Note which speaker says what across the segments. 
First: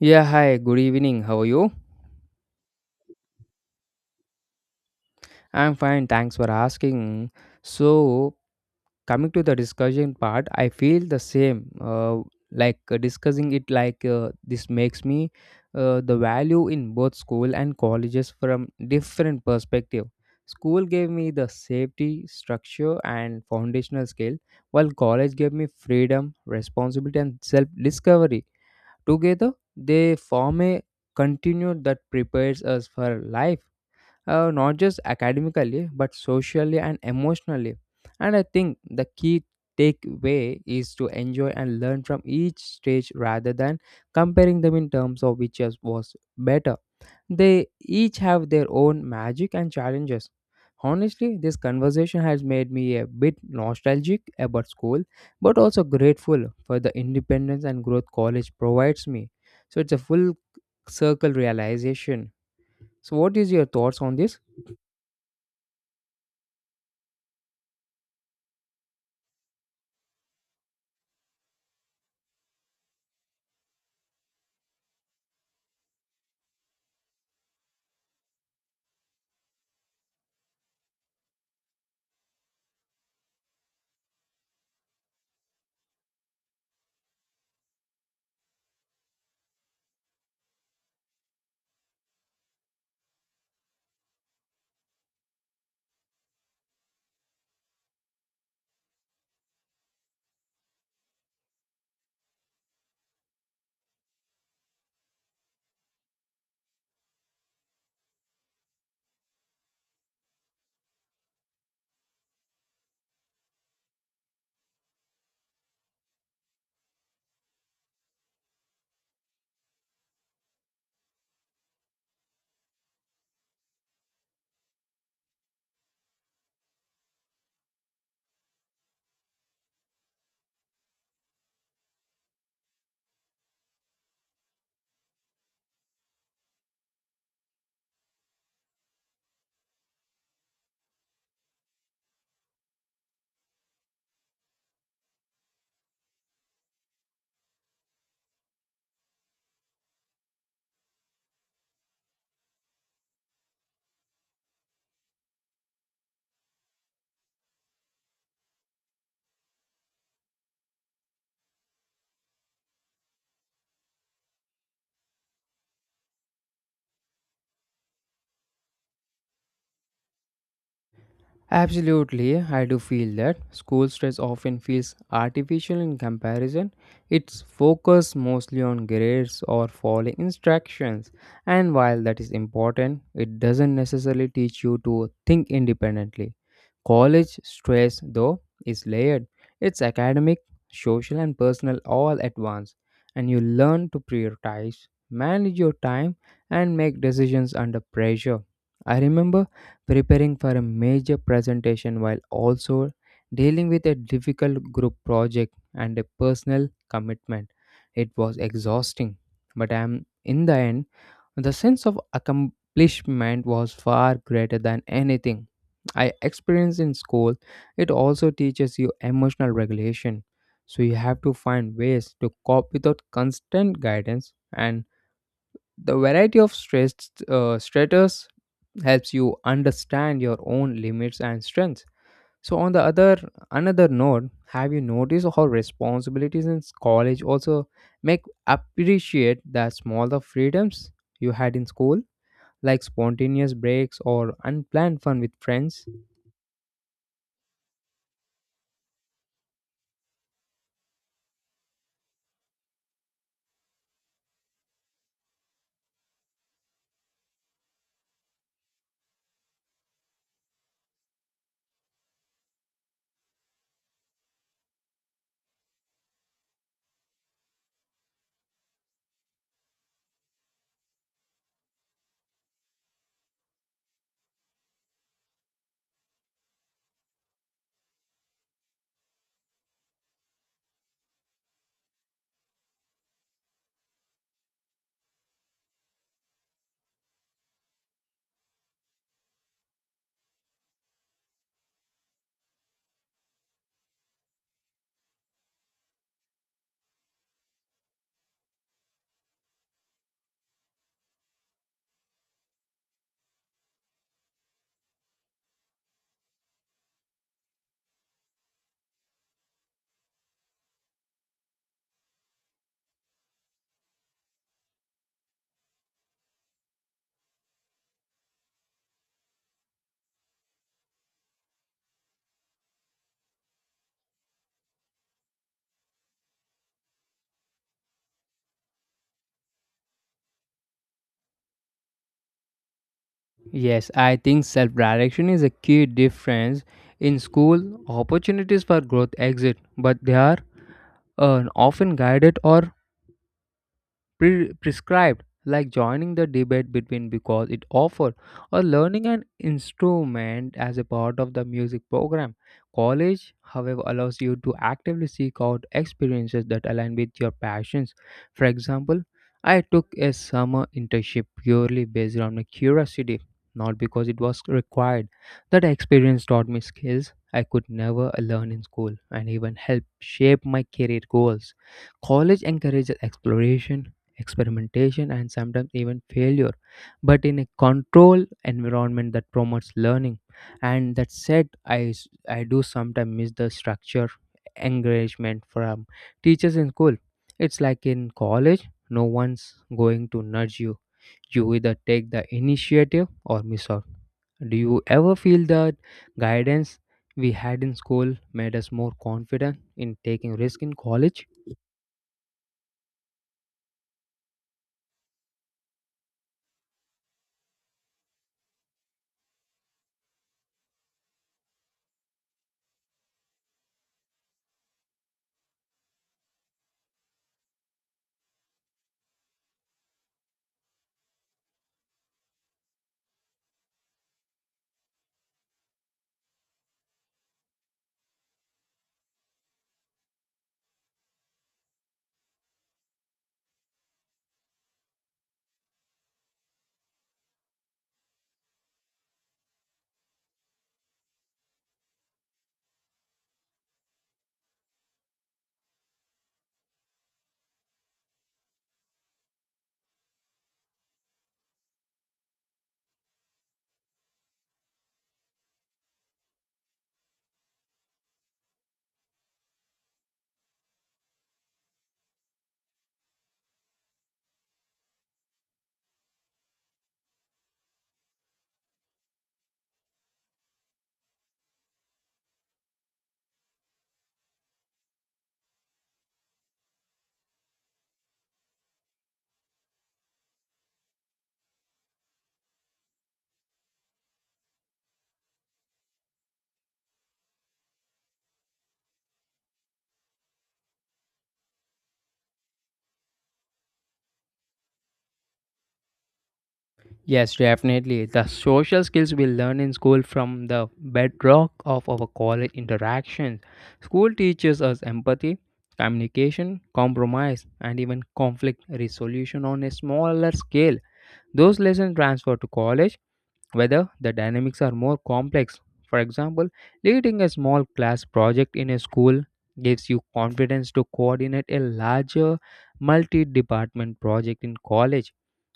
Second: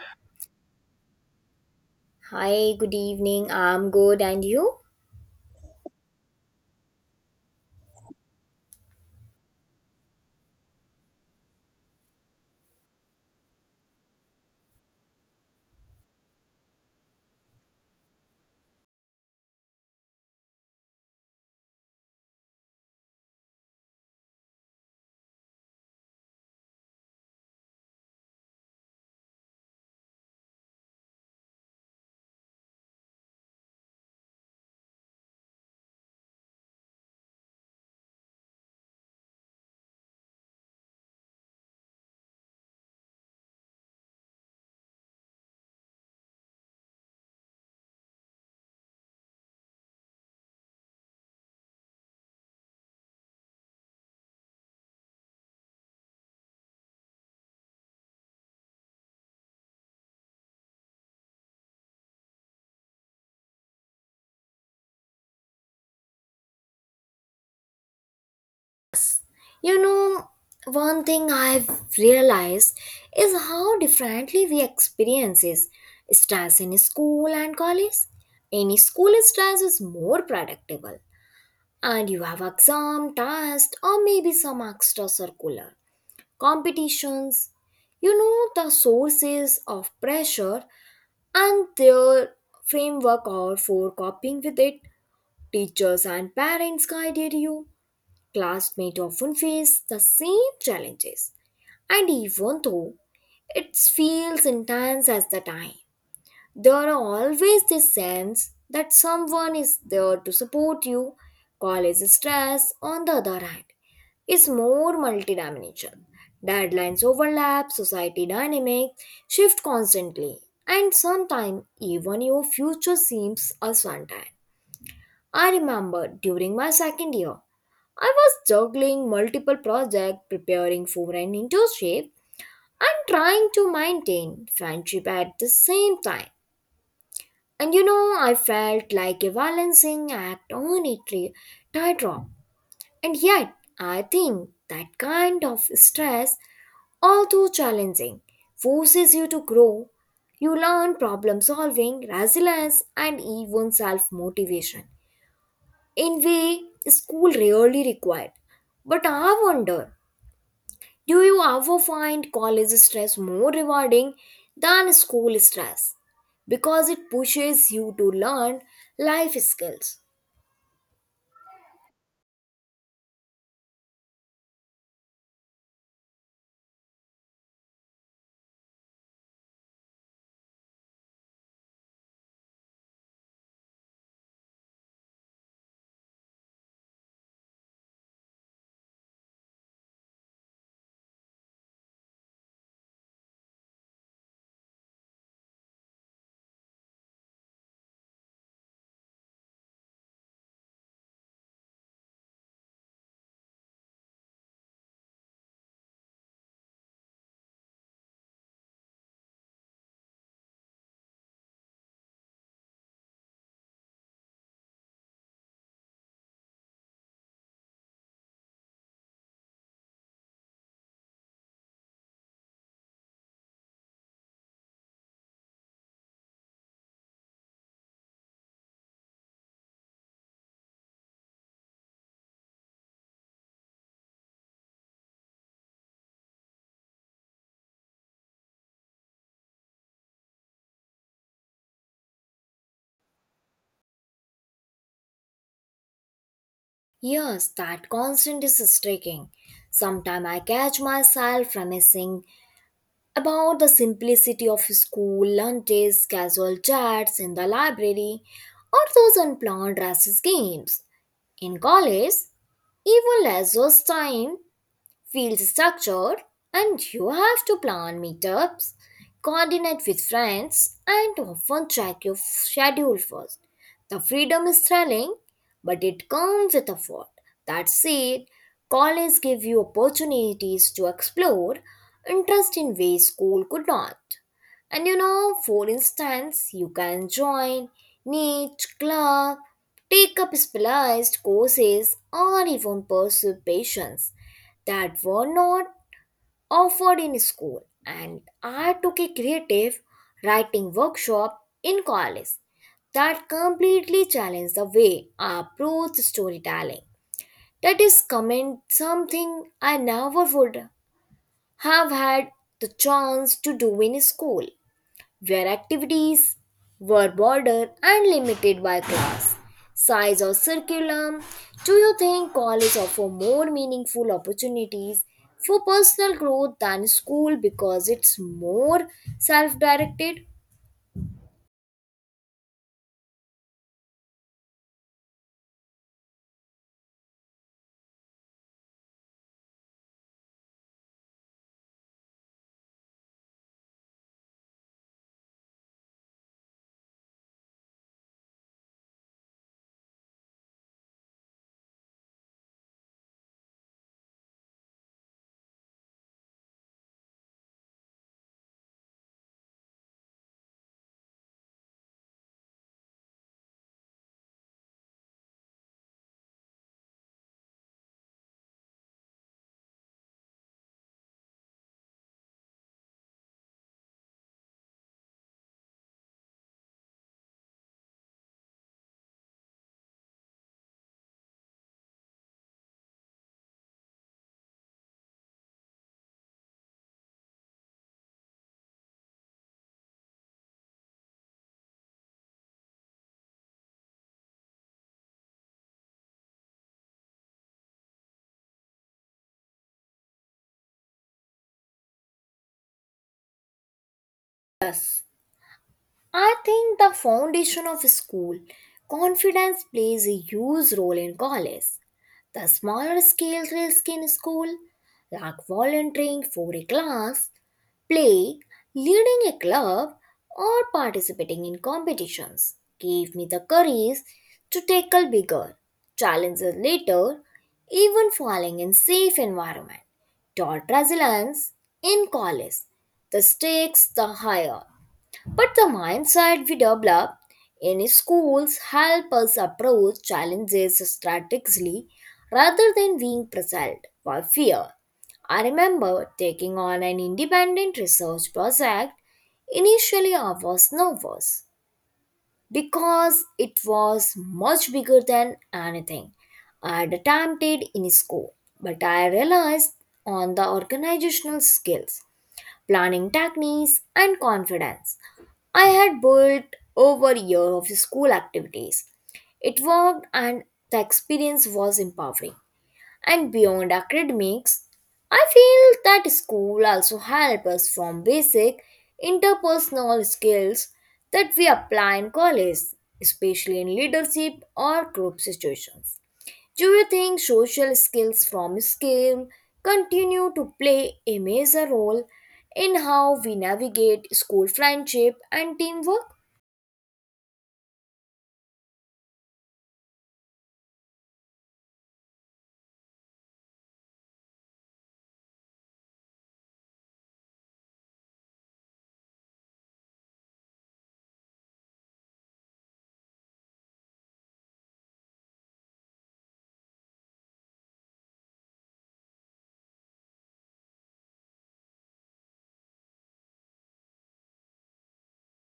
Speaker 1: Yeah, hi, good evening. How are you?
Speaker 2: Hi, good evening. I'm good, and you?
Speaker 1: I'm fine, thanks for asking. So, coming to the discussion part, I feel the same. Discussing it, this makes me the value in both school and colleges from different perspective. School gave me the safety, structure, and foundational skill, while college gave me freedom, responsibility, and self-discovery. Together, they form a continuum that prepares us for life, not just academically but socially and emotionally, and I think the key takeaway is to enjoy and learn from each stage rather than comparing them in terms of was better. They each have their own magic and challenges. Honestly, this conversation has made me a bit nostalgic about school but also grateful for the independence and growth college provides me. So it's a full circle realization. So what is your thoughts on this?
Speaker 2: You know, one thing I've realized is how differently we experiences stress in school and college. Any school stress is more predictable, and you have exam, test, or maybe some extra circular competitions. You know the sources of pressure and their framework or for coping with it. Teachers and parents guided you. Classmates often face the same challenges, and even though it feels intense at the time, there are always this sense that someone is there to support you. College stress, on the other hand, is more multidimensional. Deadlines overlap, society dynamics shift constantly, and sometimes even your future seems uncertain. I remember during my second year, I was juggling multiple projects, preparing for an internship, and trying to maintain friendship at the same time. And you know, I felt like a balancing act on a tightrope. And yet, I think that kind of stress, although challenging, forces you to grow. You learn problem solving, resilience, and even self motivation in way school really required. But I wonder, do you ever find college stress more rewarding than school stress? Because it pushes you to learn life skills.
Speaker 1: Absolutely, I do feel that school stress often feels artificial in comparison. It's focused mostly on grades or following instructions, and while that is important, it doesn't necessarily teach you to think independently. College stress, though, is layered. It's academic, social, and personal all at once, and you learn to prioritize, manage your time, and make decisions under pressure. I remember preparing for a major presentation while also dealing with a difficult group project and a personal commitment. It was exhausting, but I'm in the end, the sense of accomplishment was far greater than anything I experienced in school. It also teaches you emotional regulation, so you have to find ways to cope without constant guidance, and the variety of stress, stratus, helps you understand your own limits and strengths. So on the other another note, have you noticed how responsibilities in college also make appreciate the smaller freedoms you had in school, like spontaneous breaks or unplanned fun with friends?
Speaker 2: Yes, that constant is striking. Sometimes I catch myself reminiscing about the simplicity of school lunches, casual chats in the library, or those unplanned recess games. In college, even less was time feels structured and you have to plan meetups, coordinate with friends, and often track your schedule first. The freedom is thrilling, but it comes with a fault. That said, college gives you opportunities to explore interest in ways school could not. And you know, for instance, you can join niche club, take up specialized courses, or even pursue passions that were not offered in school. And I took a creative writing workshop in college that completely challenged the way I approach storytelling. That is comment something I never would have had the chance to do in school, where activities were bordered and limited by class, size, or curriculum. Do you think college offer more meaningful opportunities for personal growth than school because it's more self directed?
Speaker 1: Yes, I think self-direction is a key difference. In school, opportunities for growth exist, but they are, often guided or prescribed, like joining the debate between because it offered, or learning an instrument as a part of the music program. College, however, allows you to actively seek out experiences that align with your passions. For example, I took a summer internship purely based on my curiosity, not because it was required. That experience taught me skills I could never learn in school and even helped shape my career goals. College encourages exploration, experimentation, and sometimes even failure, but in a controlled environment that promotes learning. And that said, I do sometimes miss the structure encouragement from teachers in school. It's like in college, no one's going to nudge you. You either take the initiative or miss out. Do you ever feel that guidance we had in school made us more confident in taking risk in college?
Speaker 2: I think the foundation of school confidence plays a huge role in college. The smaller scale risk in school, like volunteering for a class, play, leading a club, or participating in competitions, gave me the courage to tackle bigger challenges later, even falling in safe environment. Taught resilience in college, the stakes the higher but the mindset we develop in schools help us approach challenges strategically rather than being pressured by fear. I remember taking on an independent research project. Initially, I was nervous because it was much bigger than anything I had attempted in school, but I realized on the organizational skills planning techniques, and confidence I had built over a year of school activities. It worked and the experience was empowering. And beyond academics, I feel that school also helps us form basic interpersonal skills that we apply in college, especially in leadership or group situations. Do you think social skills from scale continue to play a major role in how we navigate school friendship and teamwork?
Speaker 1: Yes, definitely. The social skills we learn in school from the bedrock of our college interactions. School teaches us empathy, communication, compromise, and even conflict resolution on a smaller scale. Those lessons transfer to college, whether the dynamics are more complex. For example, leading a small class project in a school gives you confidence to coordinate a larger multi department project in college.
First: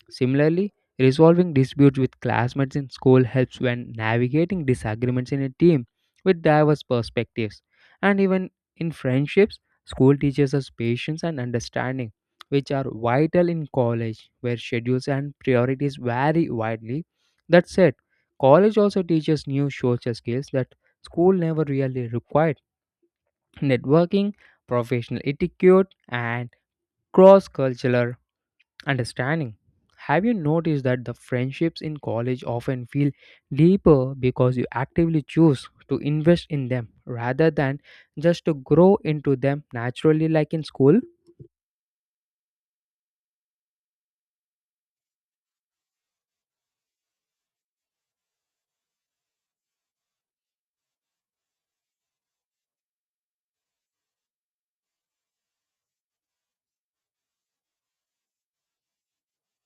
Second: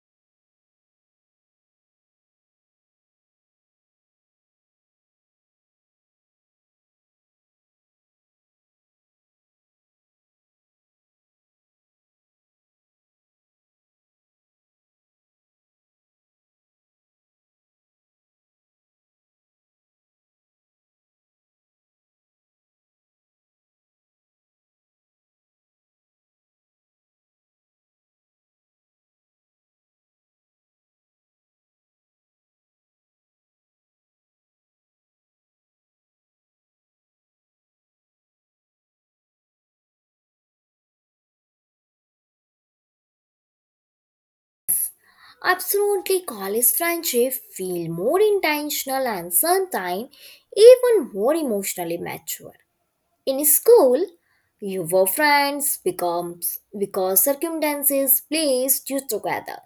Speaker 1: Similarly, resolving disputes with classmates in school helps when navigating disagreements in a team with diverse perspectives. And even in friendships, school teaches us patience and understanding, which are vital in college, where schedules and priorities vary widely. That said, college also teaches new social skills that school never really required: networking, professional etiquette, and cross cultural understanding. Have you noticed that the friendships in college often feel deeper because you actively choose to invest in them rather than just to grow into them naturally like in school?
Speaker 2: Absolutely, college friendship feel more intentional and sometimes even more emotionally mature. In school, your friends becomes because circumstances placed you together.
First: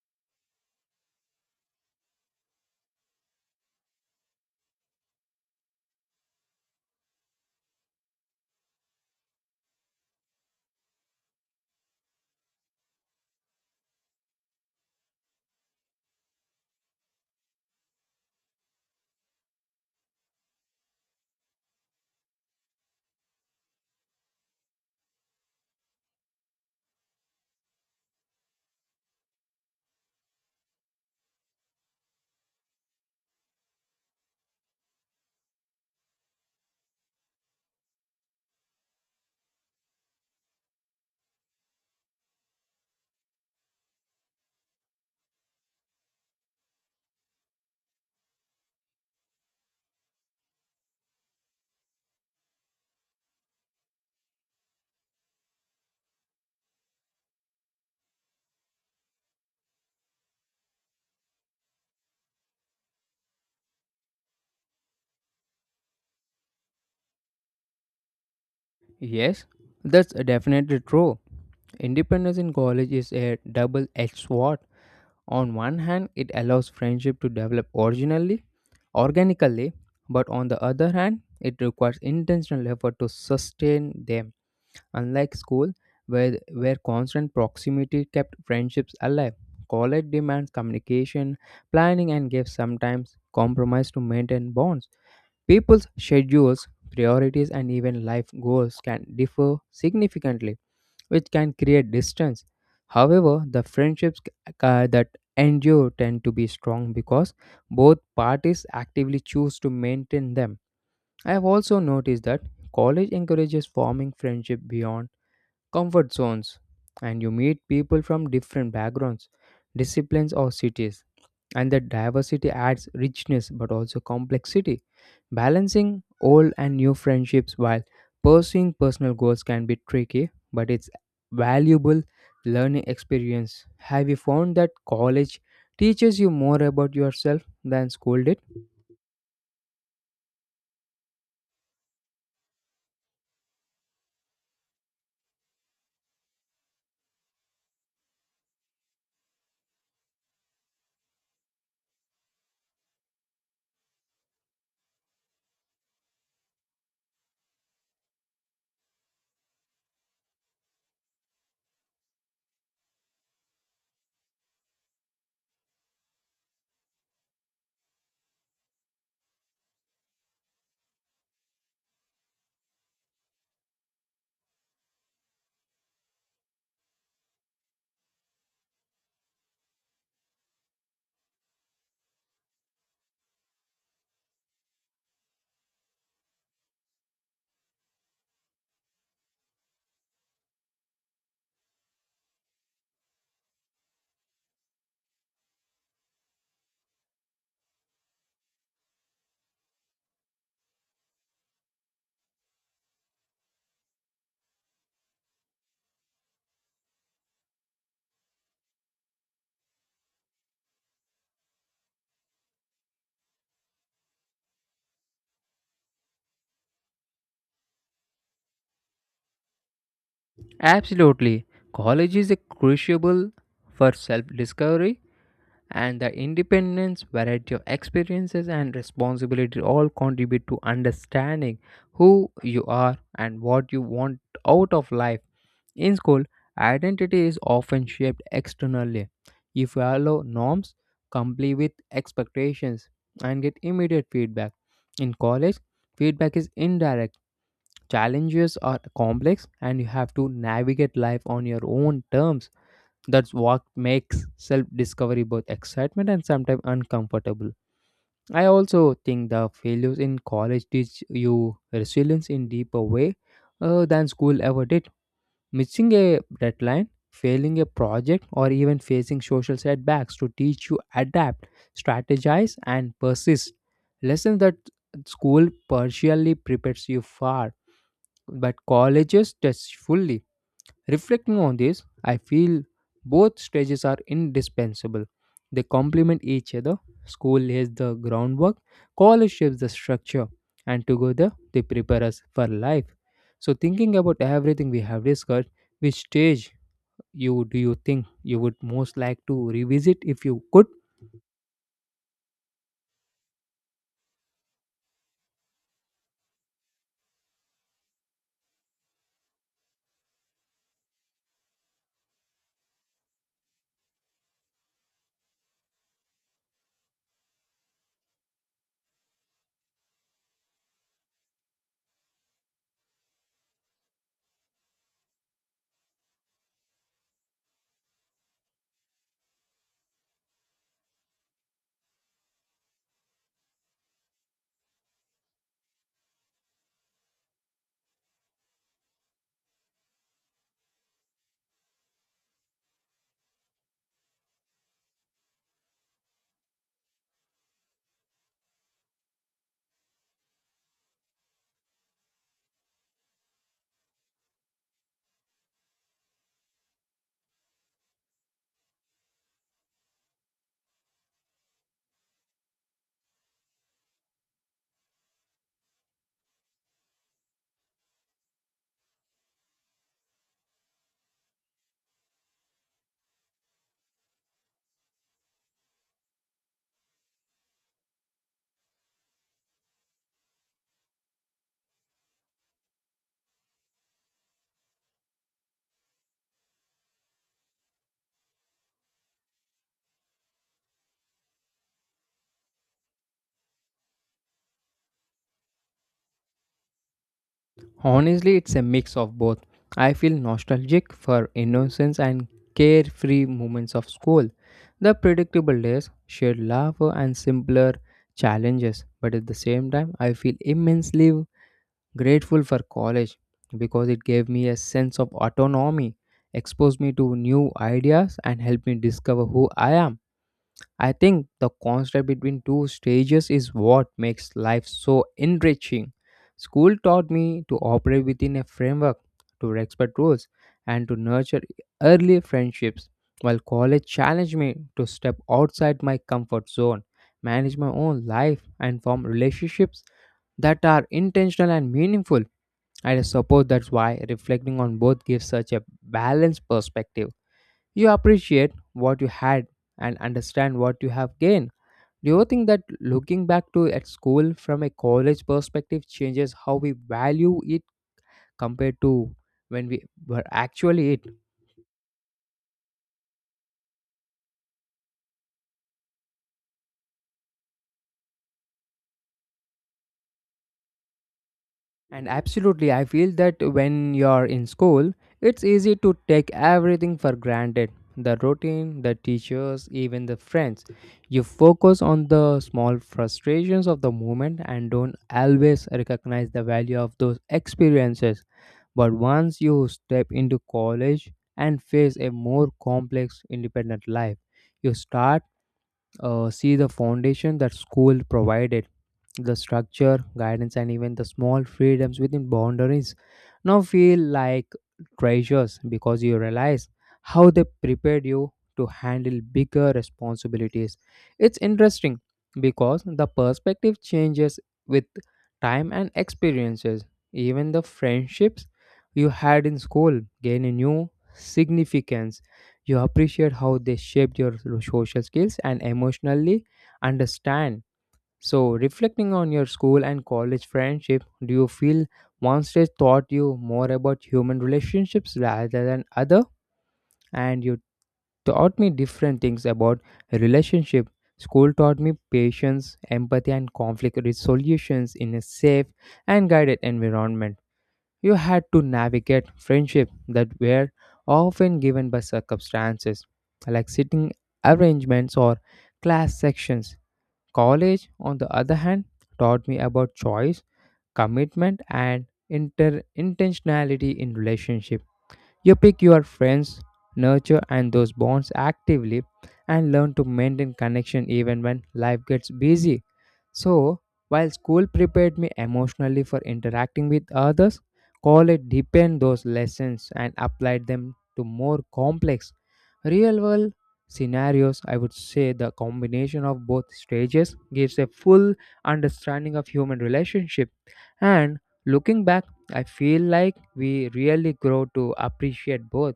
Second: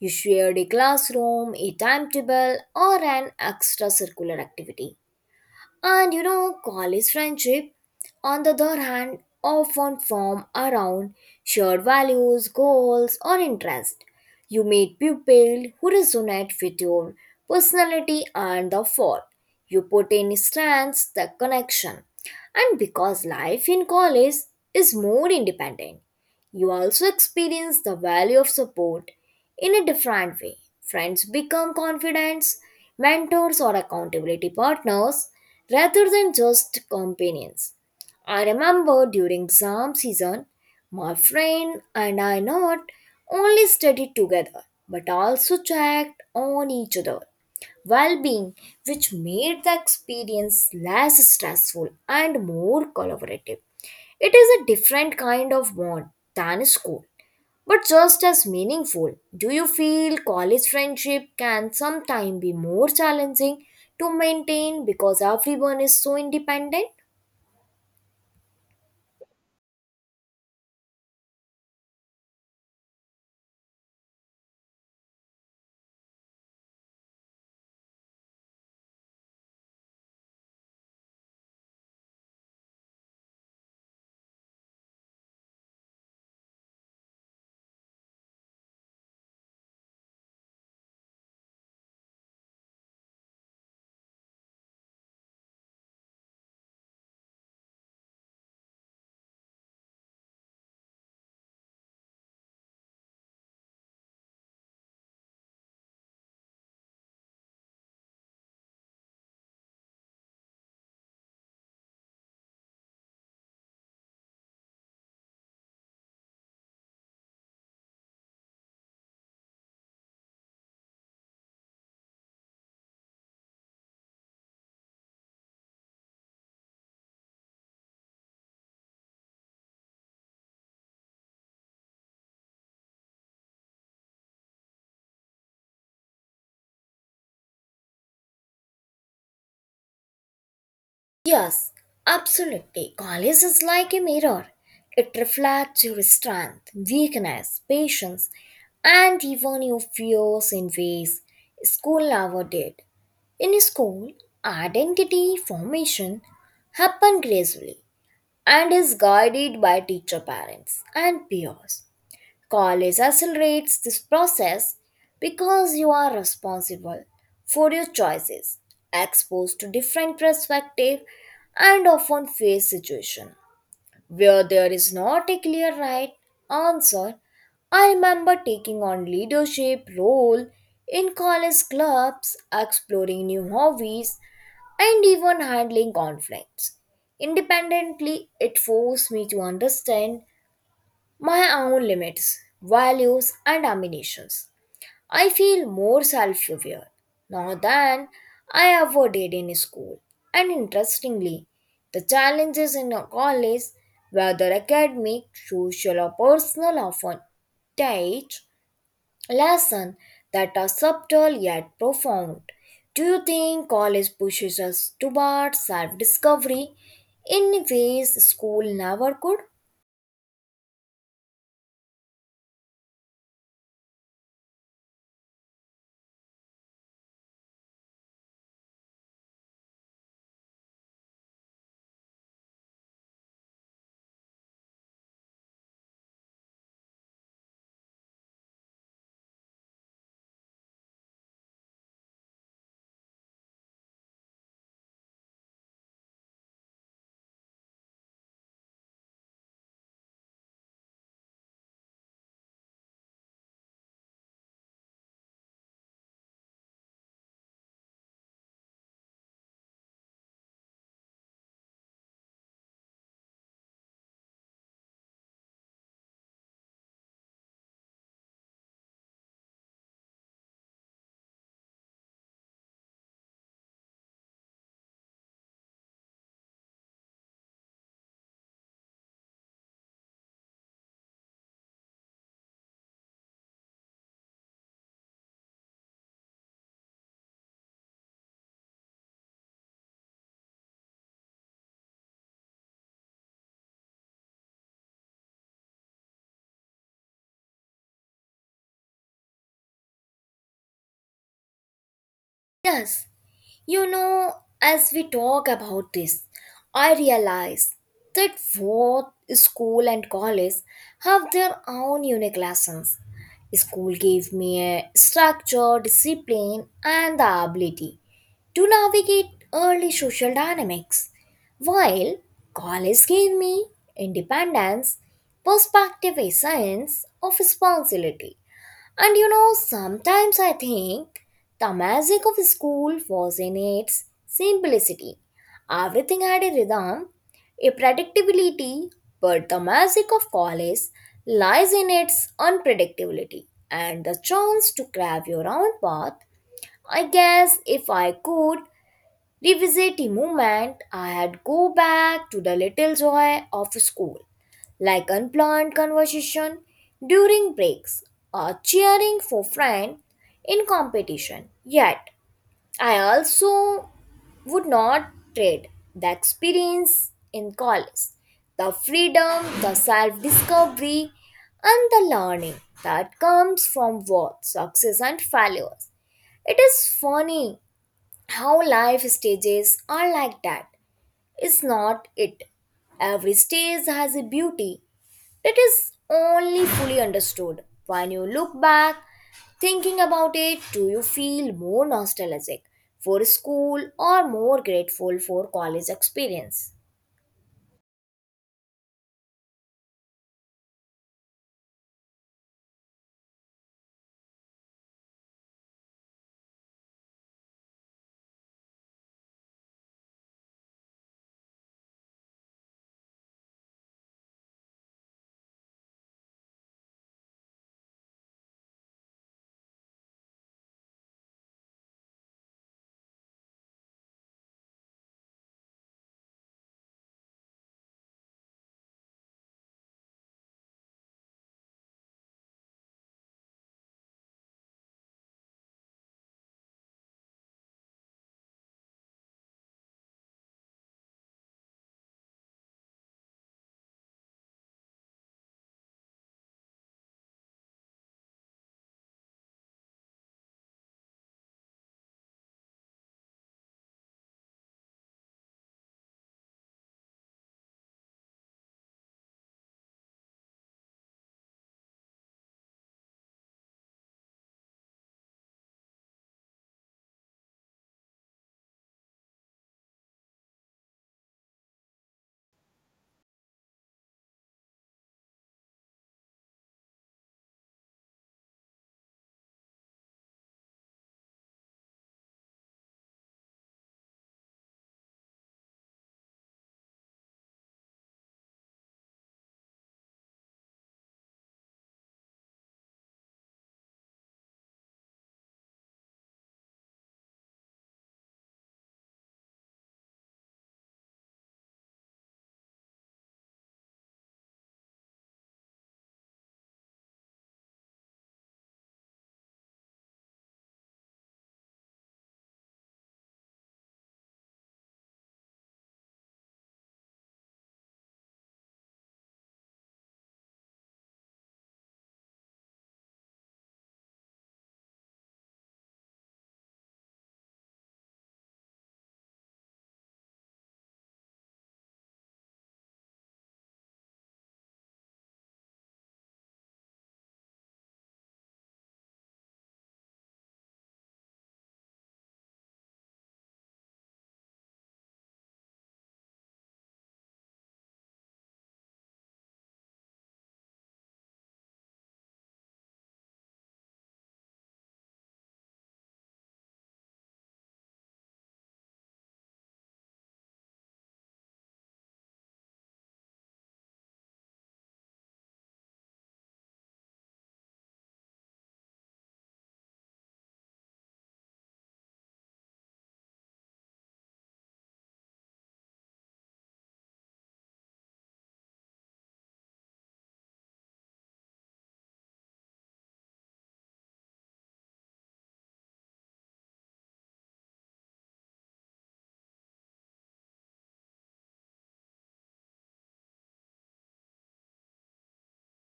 Speaker 2: You shared a classroom, a timetable, or an extracurricular activity. And you know, college friendship, on the other hand, often form around shared values, goals, or interests. You meet people who resonate with your personality and the fall. You put in strengths, the connection. And because life in college is more independent, you also experience the value of support in a different way. Friends become confidants, mentors, or accountability partners rather than just companions. I remember during exam season, my friend and I not only studied together but also checked on each other well being, which made the experience less stressful and more collaborative. It is a different kind of bond than school but just as meaningful. Do you feel college friendship can sometimes be more challenging to maintain because everyone is so independent?
Speaker 1: Yes, that's definitely true. Independence in college is a double edged sword. On one hand, it allows friendship to develop originally, organically, but on the other hand, it requires intentional effort to sustain them. Unlike school, where constant proximity kept friendships alive, college demands communication, planning, and gave sometimes compromise to maintain bonds. People's schedules, priorities, and even life goals can differ significantly, which can create distance. However, the friendships, that endure tend to be strong because both parties actively choose to maintain them. I have also noticed that college encourages forming friendship beyond comfort zones, and you meet people from different backgrounds, disciplines, or cities. And that diversity adds richness but also complexity. Balancing old and new friendships while pursuing personal goals can be tricky, but it's valuable learning experience. Have you found that college teaches you more about yourself than school did?
Speaker 2: Yes, absolutely. College is like a mirror. It reflects your strength, weakness, patience, and even your fears in ways school never did. In school, identity formation happen gracefully and is guided by teacher parents and peers. College accelerates this process because you are responsible for your choices, exposed to different perspectives, and often face situations where there is not a clear right answer. I remember taking on leadership role in college clubs, exploring new hobbies, and even handling conflicts. Independently, it forced me to understand my own limits, values, and ambitions. I feel more self aware now than I ever did in school. And interestingly, the challenges in a college, whether academic, social, or personal, often teach lessons that are subtle yet profound. Do you think college pushes us towards self discovery in ways school never could?
Speaker 1: Absolutely. College is a crucible for self discovery, and the independence, variety of experiences, and responsibility all contribute to understanding who you are and what you want out of life. In school, identity is often shaped externally. You follow norms, comply with expectations, and get immediate feedback. In college, feedback is indirect. Challenges are complex, and you have to navigate life on your own terms. That's what makes self discovery both excitement and sometimes uncomfortable. I also think the failures in college teach you resilience in deeper way, than school ever did. Missing a deadline, failing a project, or even facing social setbacks to teach you adapt, strategize, and persist. Lessons that school partially prepares you for, but colleges test fully. Reflecting on this, I feel both stages are indispensable. They complement each other. School lays the groundwork, college shapes the structure, and together they prepare us for life. So, thinking about everything we have discussed, which stage you do you think you would most like to revisit if you could?
Speaker 2: Yes. You know, as we talk about this, I realize that both school and college have their own unique lessons. School gave me a structure, discipline, and the ability to navigate early social dynamics, while college gave me independence, perspective, a sense of responsibility. And you know, sometimes I think the magic of school was in its simplicity. Everything had a rhythm, a predictability, but the magic of college lies in its unpredictability and the chance to carve your own path. I guess if I could revisit a moment I had go back to the little joy of school, like unplanned conversation during breaks or cheering for friend in competition. Yet I also would not trade the experience in college, the freedom, the self-discovery, and the learning that comes from both success and failures. It is funny how life stages are like that, is not it? Every stage has a beauty that is only fully understood when you look back. Thinking about it, do you feel more nostalgic for school or more grateful for college experience?
Speaker 1: Honestly, it's a mix of both. I feel nostalgic for innocence and carefree moments of school. The predictable days, shared laughter, and simpler challenges. But at the same time, I feel immensely grateful for college because it gave me a sense of autonomy, exposed me to new ideas, and helped me discover who I am. I think the contrast between two stages is what makes life so enriching. School taught me to operate within a framework, to respect rules, and to nurture early friendships, while college challenged me to step outside my comfort zone, manage my own life, and form relationships that are intentional and meaningful. I suppose that's why reflecting on both gives such a balanced perspective. You appreciate what you had and understand what you have gained. Do you think that looking back to at school from a college perspective changes how we value it compared to when we were actually it? And absolutely, I feel that when you're in school, it's easy to take everything for granted: the routine, the teachers, even the friends. You focus on the small frustrations of the moment and don't always recognize the value of those experiences. But once you step into college and face a more complex independent life, you start, see the foundation that school provided. The structure, guidance, and even the small freedoms within boundaries now feel like treasures because you realize how they prepared you to handle bigger responsibilities. It's interesting because the perspective changes with time and experiences. Even the friendships you had in school gain a new significance. You appreciate how they shaped your social skills and emotionally understand. So, reflecting on your school and college friendship, do you feel one stage taught you more about human relationships rather than other? And you taught me different things about relationship. School taught me patience, empathy, and conflict resolutions in a safe and guided environment. You had to navigate friendship that were often given by circumstances, like sitting arrangements or class sections. College, on the other hand, taught me about choice, commitment, and intentionality in relationship. You pick your friends, nurture and those bonds actively, and learn to maintain connection even when life gets busy. So, while school prepared me emotionally for interacting with others, college deepened those lessons and applied them to more complex real world scenarios. I would say the combination of both stages gives a full understanding of human relationship. And looking back, I feel like we really grow to appreciate both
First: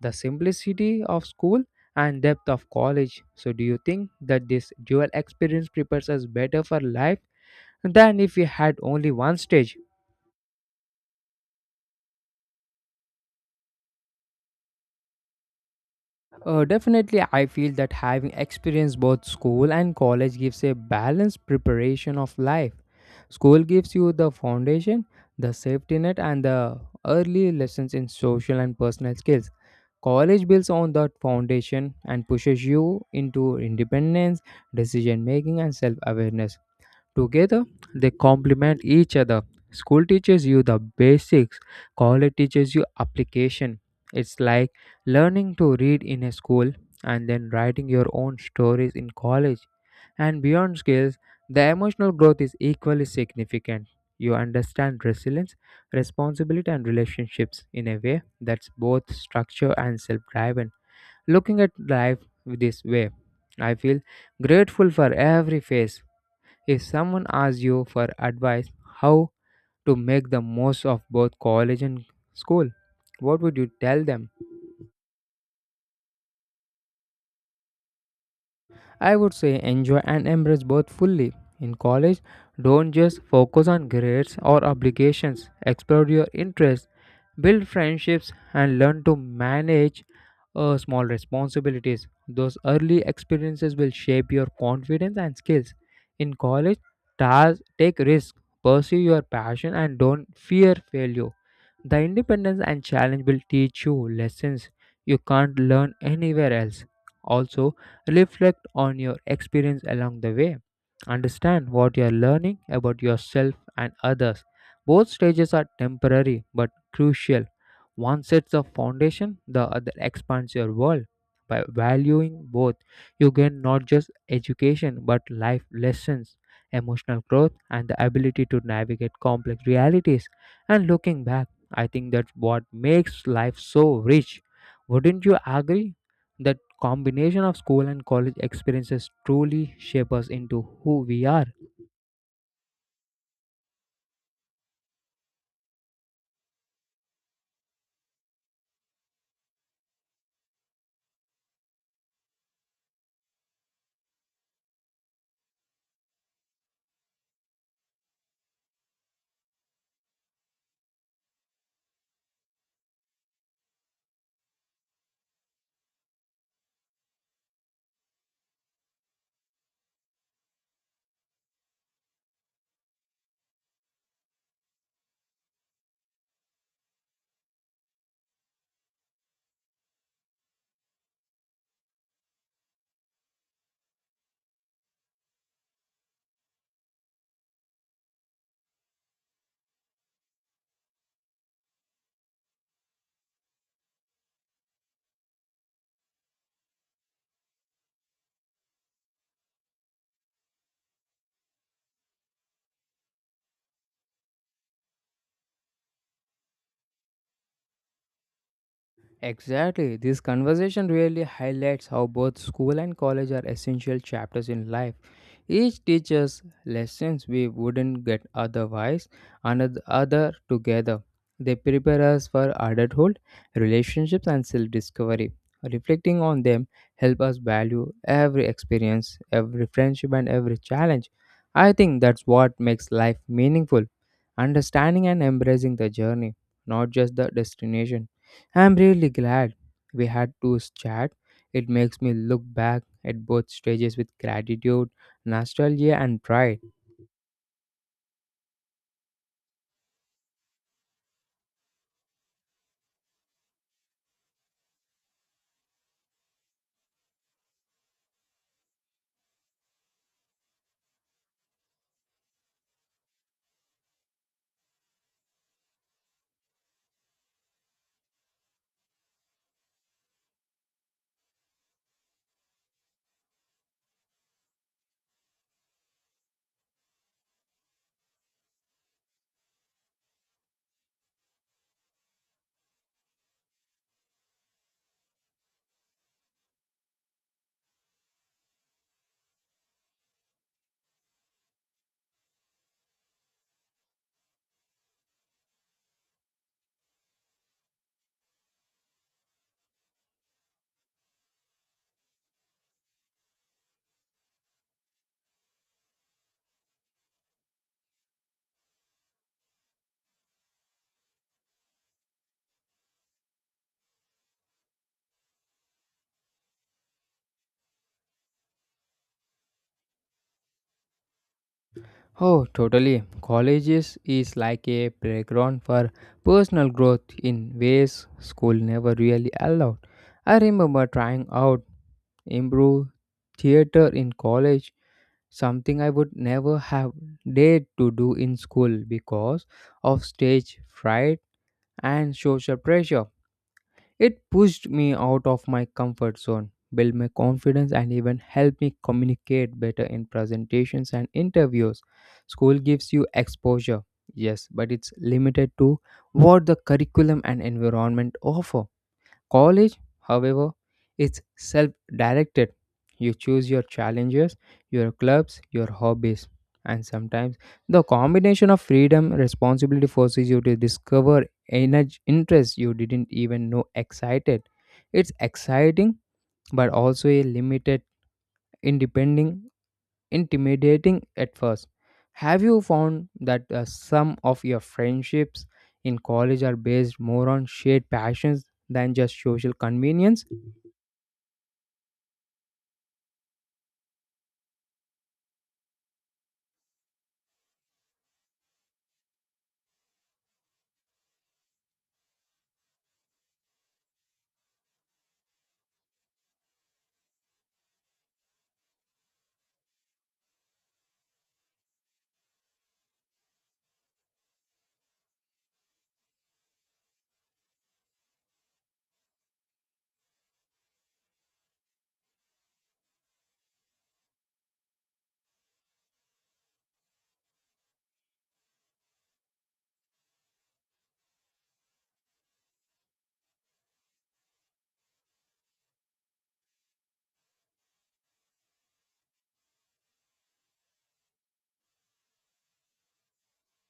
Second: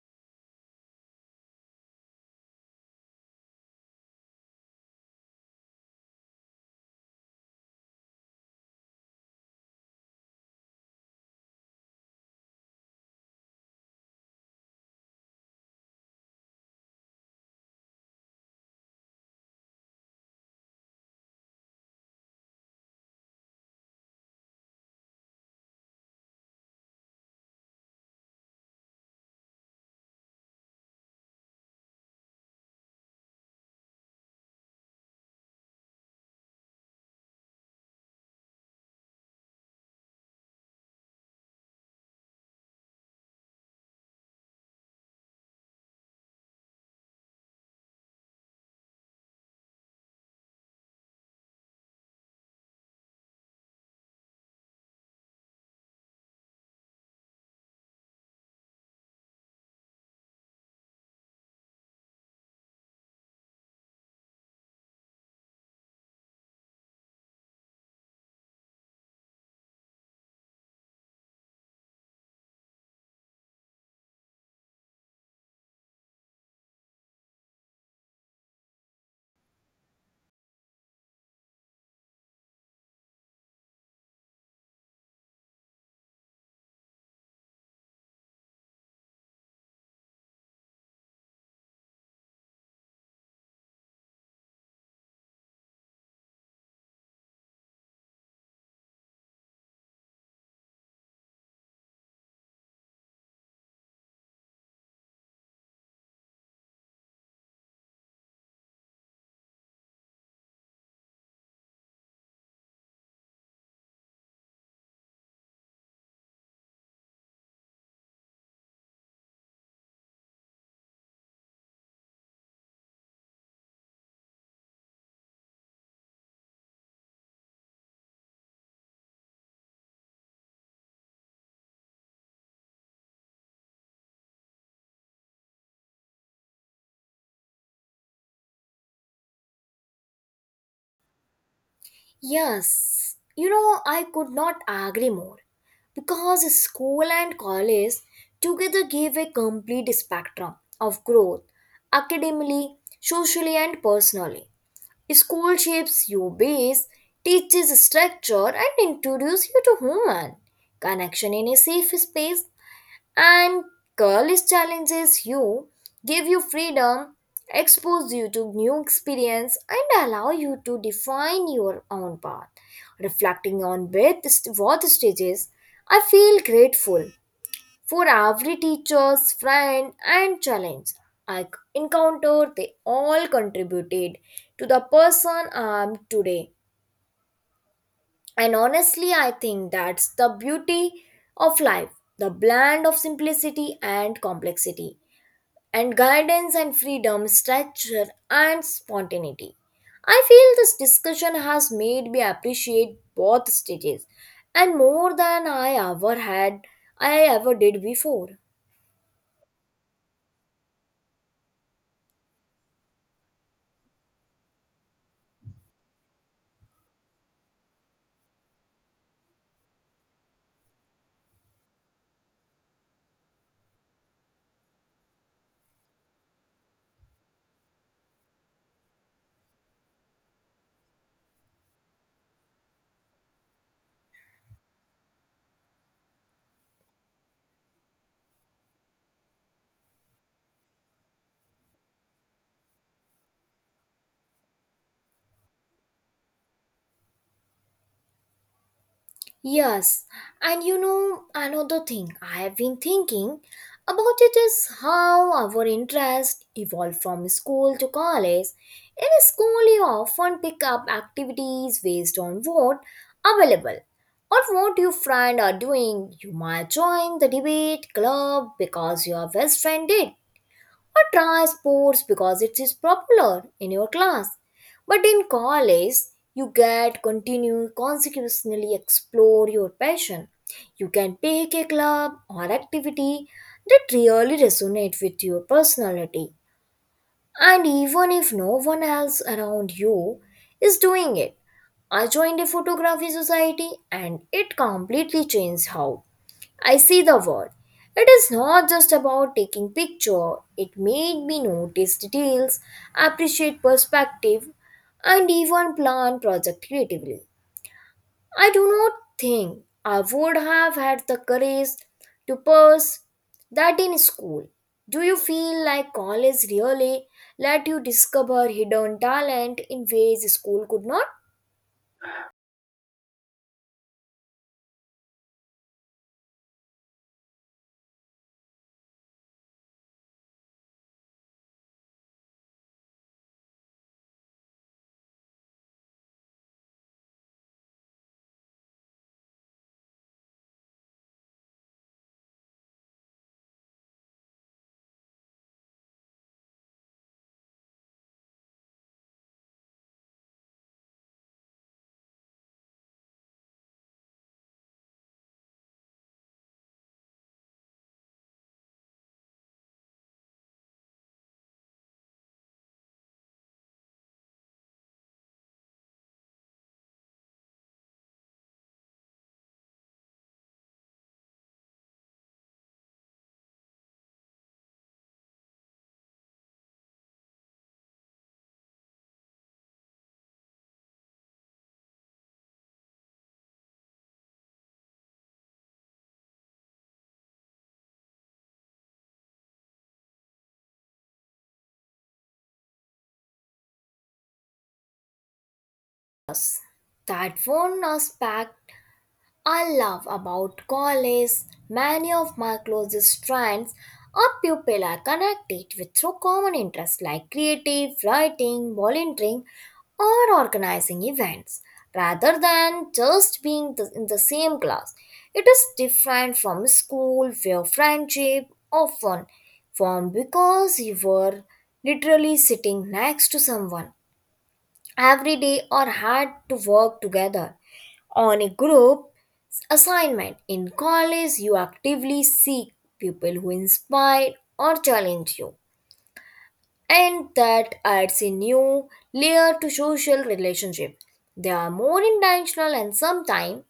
Speaker 1: the simplicity of school and depth of college. So, do you think that this dual experience prepares us better for life than if we had only one stage? Definitely, I feel that having experienced both school and college gives a balanced preparation of life. School gives you the foundation, the safety net, and the early lessons in social and personal skills. College builds on that foundation and pushes you into independence, decision making, and self awareness. Together, they complement each other. School teaches you the basics, college teaches you application. It's like learning to read in a school and then writing your own stories in college. And beyond skills, the emotional growth is equally significant. You understand resilience, responsibility, and relationships in a way that's both structured and self driven. Looking at life this way, I feel grateful for every phase. If someone asks you for advice how to make the most of both college and school, what would you tell them? I would say enjoy and embrace both fully. In college, don't just focus on grades or obligations, explore your interests, build friendships, and learn to manage small responsibilities. Those early experiences will shape your confidence and skills. In college, take risks, pursue your passion, and don't fear failure. The independence and challenge will teach you lessons you can't learn anywhere else. Also, reflect on your experience along the way. Understand what you are learning about yourself and others. Both stages are temporary but crucial. One sets the foundation, the other expands your world. By valuing both, you gain not just education but life lessons, emotional growth, and the ability to navigate complex realities. And looking back, I think that's what makes life so rich. Wouldn't you agree? That combination of school and college experiences truly shape us into who we are.
Speaker 2: Yes, you know, I could not agree more because school and college together give a complete spectrum of growth academically, socially, and personally. School shapes your base, teaches structure, and introduces you to human connection in a safe space, and college challenges you, give you freedom, expose you to new experience, and allow you to define your own path. Reflecting on both stages, I feel grateful for every teacher's friend and challenge I c- encountered. They all contributed to the person I am today. And honestly, I think that's the beauty of life, the blend of simplicity and complexity and guidance and freedom, structure and spontaneity. I feel this discussion has made me appreciate both stages and more than I ever did before.
Speaker 1: Exactly. This conversation really highlights how both school and college are essential chapters in life. Each teaches lessons we wouldn't get otherwise, and the other together. They prepare us for adulthood, relationships, and self discovery. Reflecting on them help us value every experience, every friendship, and every challenge. I think that's what makes life meaningful, understanding and embracing the journey, not just the destination. I'm really glad we had to chat. It makes me look back at both stages with gratitude, nostalgia, and pride.
Speaker 2: Yes, and you know, another thing I have been thinking about it is how our interest evolved from school to college. In school, you often pick up activities based on what available or what your friend are doing. You might join the debate club because your best friend did, or try sports because it is popular in your class. But in college, you get continue consecutively explore your passion. You can pick a club or activity that really resonate with your personality. And even if no one else around you is doing it, I joined a photography society and it completely changed how I see the word. It is not just about taking picture. It made me notice details, appreciate perspective, and even plan project creatively. I do not think I would have had the courage to purse that in school. Do you feel like college really let you discover hidden talent in ways school could not?
Speaker 1: Oh, totally. Colleges is like a playground for personal growth in ways school never really allowed. I remember trying out improv theater in college, something I would never have dared to do in school because of stage fright and social pressure. It pushed me out of my comfort zone, built my confidence, and even helped me communicate better in presentations and interviews. School gives you exposure, yes, but it's limited to what the curriculum and environment offer. College, however, is self directed. You choose your challenges, your clubs, your hobbies, and sometimes the combination of freedom responsibility forces you to discover energy interests you didn't even know excited. It's exciting but also a limited, independent, intimidating at first. Have you found that some of your friendships in college are based more on shared passions than just social convenience?
Speaker 2: That one aspect I love about college. Many of my closest friends or people are connected with through common interests like creative, writing, volunteering, or organizing events. Rather than just being in the same class, it is different from school where friendship often formed because you were literally sitting next to someone every day or had to work together on a group assignment. In college, you actively seek people who inspire or challenge you and that adds a new layer to social relationship. They are more intentional and sometimes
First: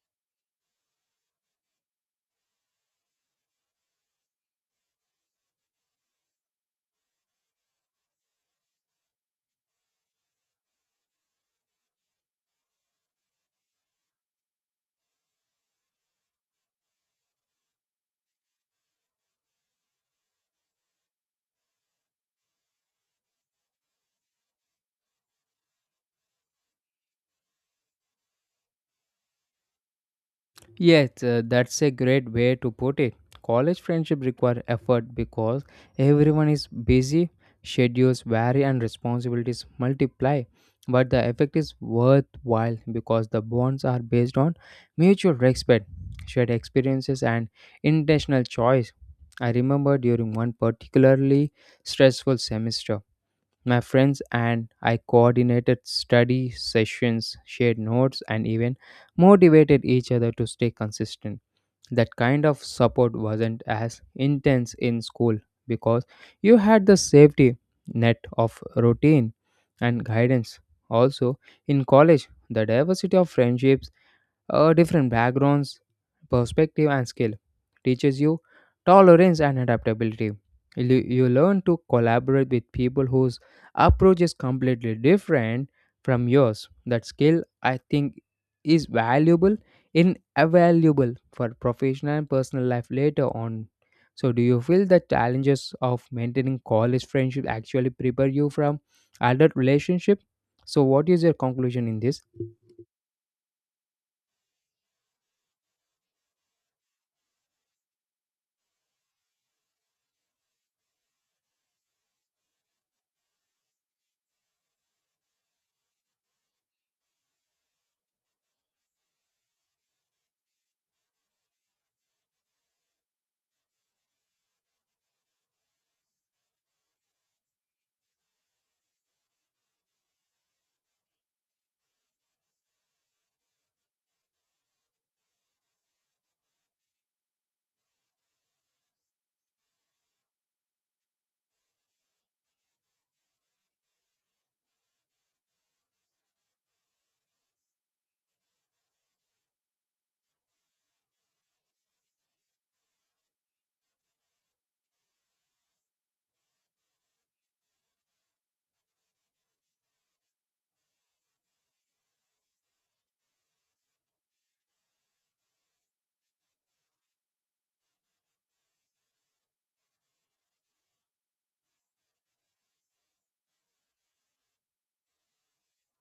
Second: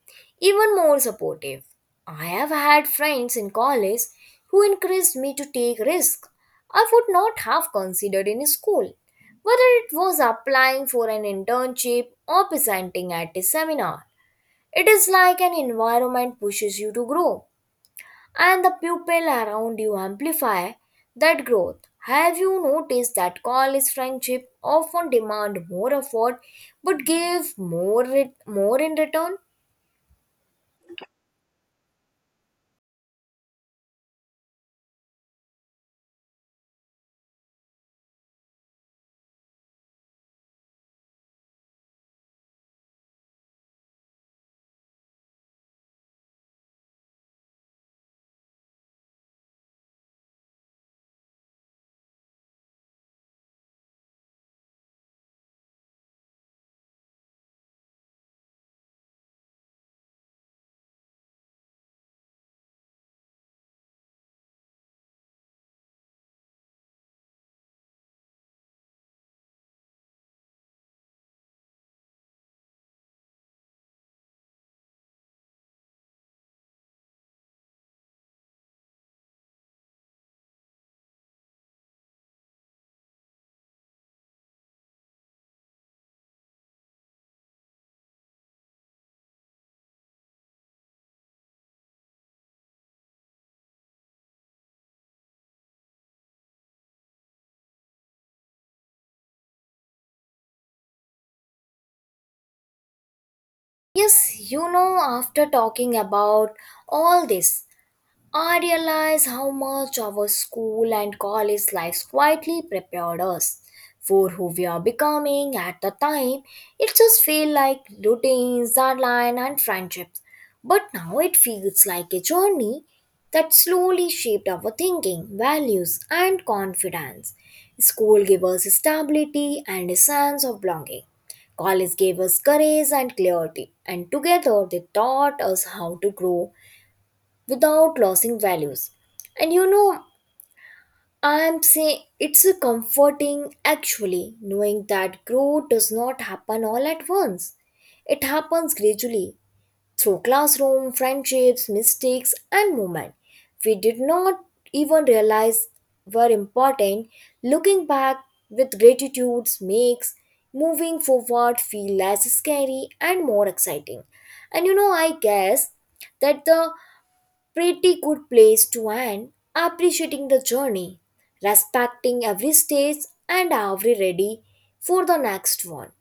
Speaker 2: even more supportive. I have had friends in college who encouraged me to take risks I would not have considered in school, whether it was applying for an internship or presenting at a seminar. It is like an environment pushes you to grow and the people around you amplify that growth. Have you noticed that college friendship often demand more effort but give more in return?
Speaker 1: Yes, that's a great way to put it. College friendship require effort because everyone is busy, schedules vary, and responsibilities multiply. But the effect is worthwhile because the bonds are based on mutual respect, shared experiences, and intentional choice. I remember during one particularly stressful semester my friends and I coordinated study sessions, shared notes, and even motivated each other to stay consistent. That kind of support wasn't as intense in school because you had the safety net of routine and guidance. Also, in college, the diversity of friendships, different backgrounds, perspective, and skill. Teaches you tolerance and adaptability. You learn to collaborate with people whose approach is completely different from yours. That skill, I think, is valuable, invaluable for professional and personal life later on. So, do you feel the challenges of maintaining college friendship actually prepare you from adult relationship? So, what is your conclusion in this?
Speaker 2: Yes, you know, after talking about all this I realize how much our school and college lives quietly prepared us for who we are becoming at the time. It just feels like routines, deadline, and friendships. But now it feels like a journey that slowly shaped our thinking, values, and confidence. School gave us stability and a sense of belonging. College gave us courage and clarity, and together they taught us how to grow without losing values. And you know, I am saying it's a comforting actually knowing that growth does not happen all at once. It happens gradually through classroom, friendships, mistakes, and movement. We did not even realize were important. Looking back with gratitude makes moving forward feel less scary and more exciting. And you know, I guess that the pretty good place to end appreciating the journey, respecting every stage and every ready for the next one.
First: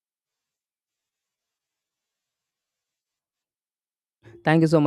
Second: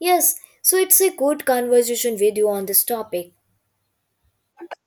Speaker 2: Yes, so it's a good conversation with you on this topic.
Speaker 1: Thank you so much.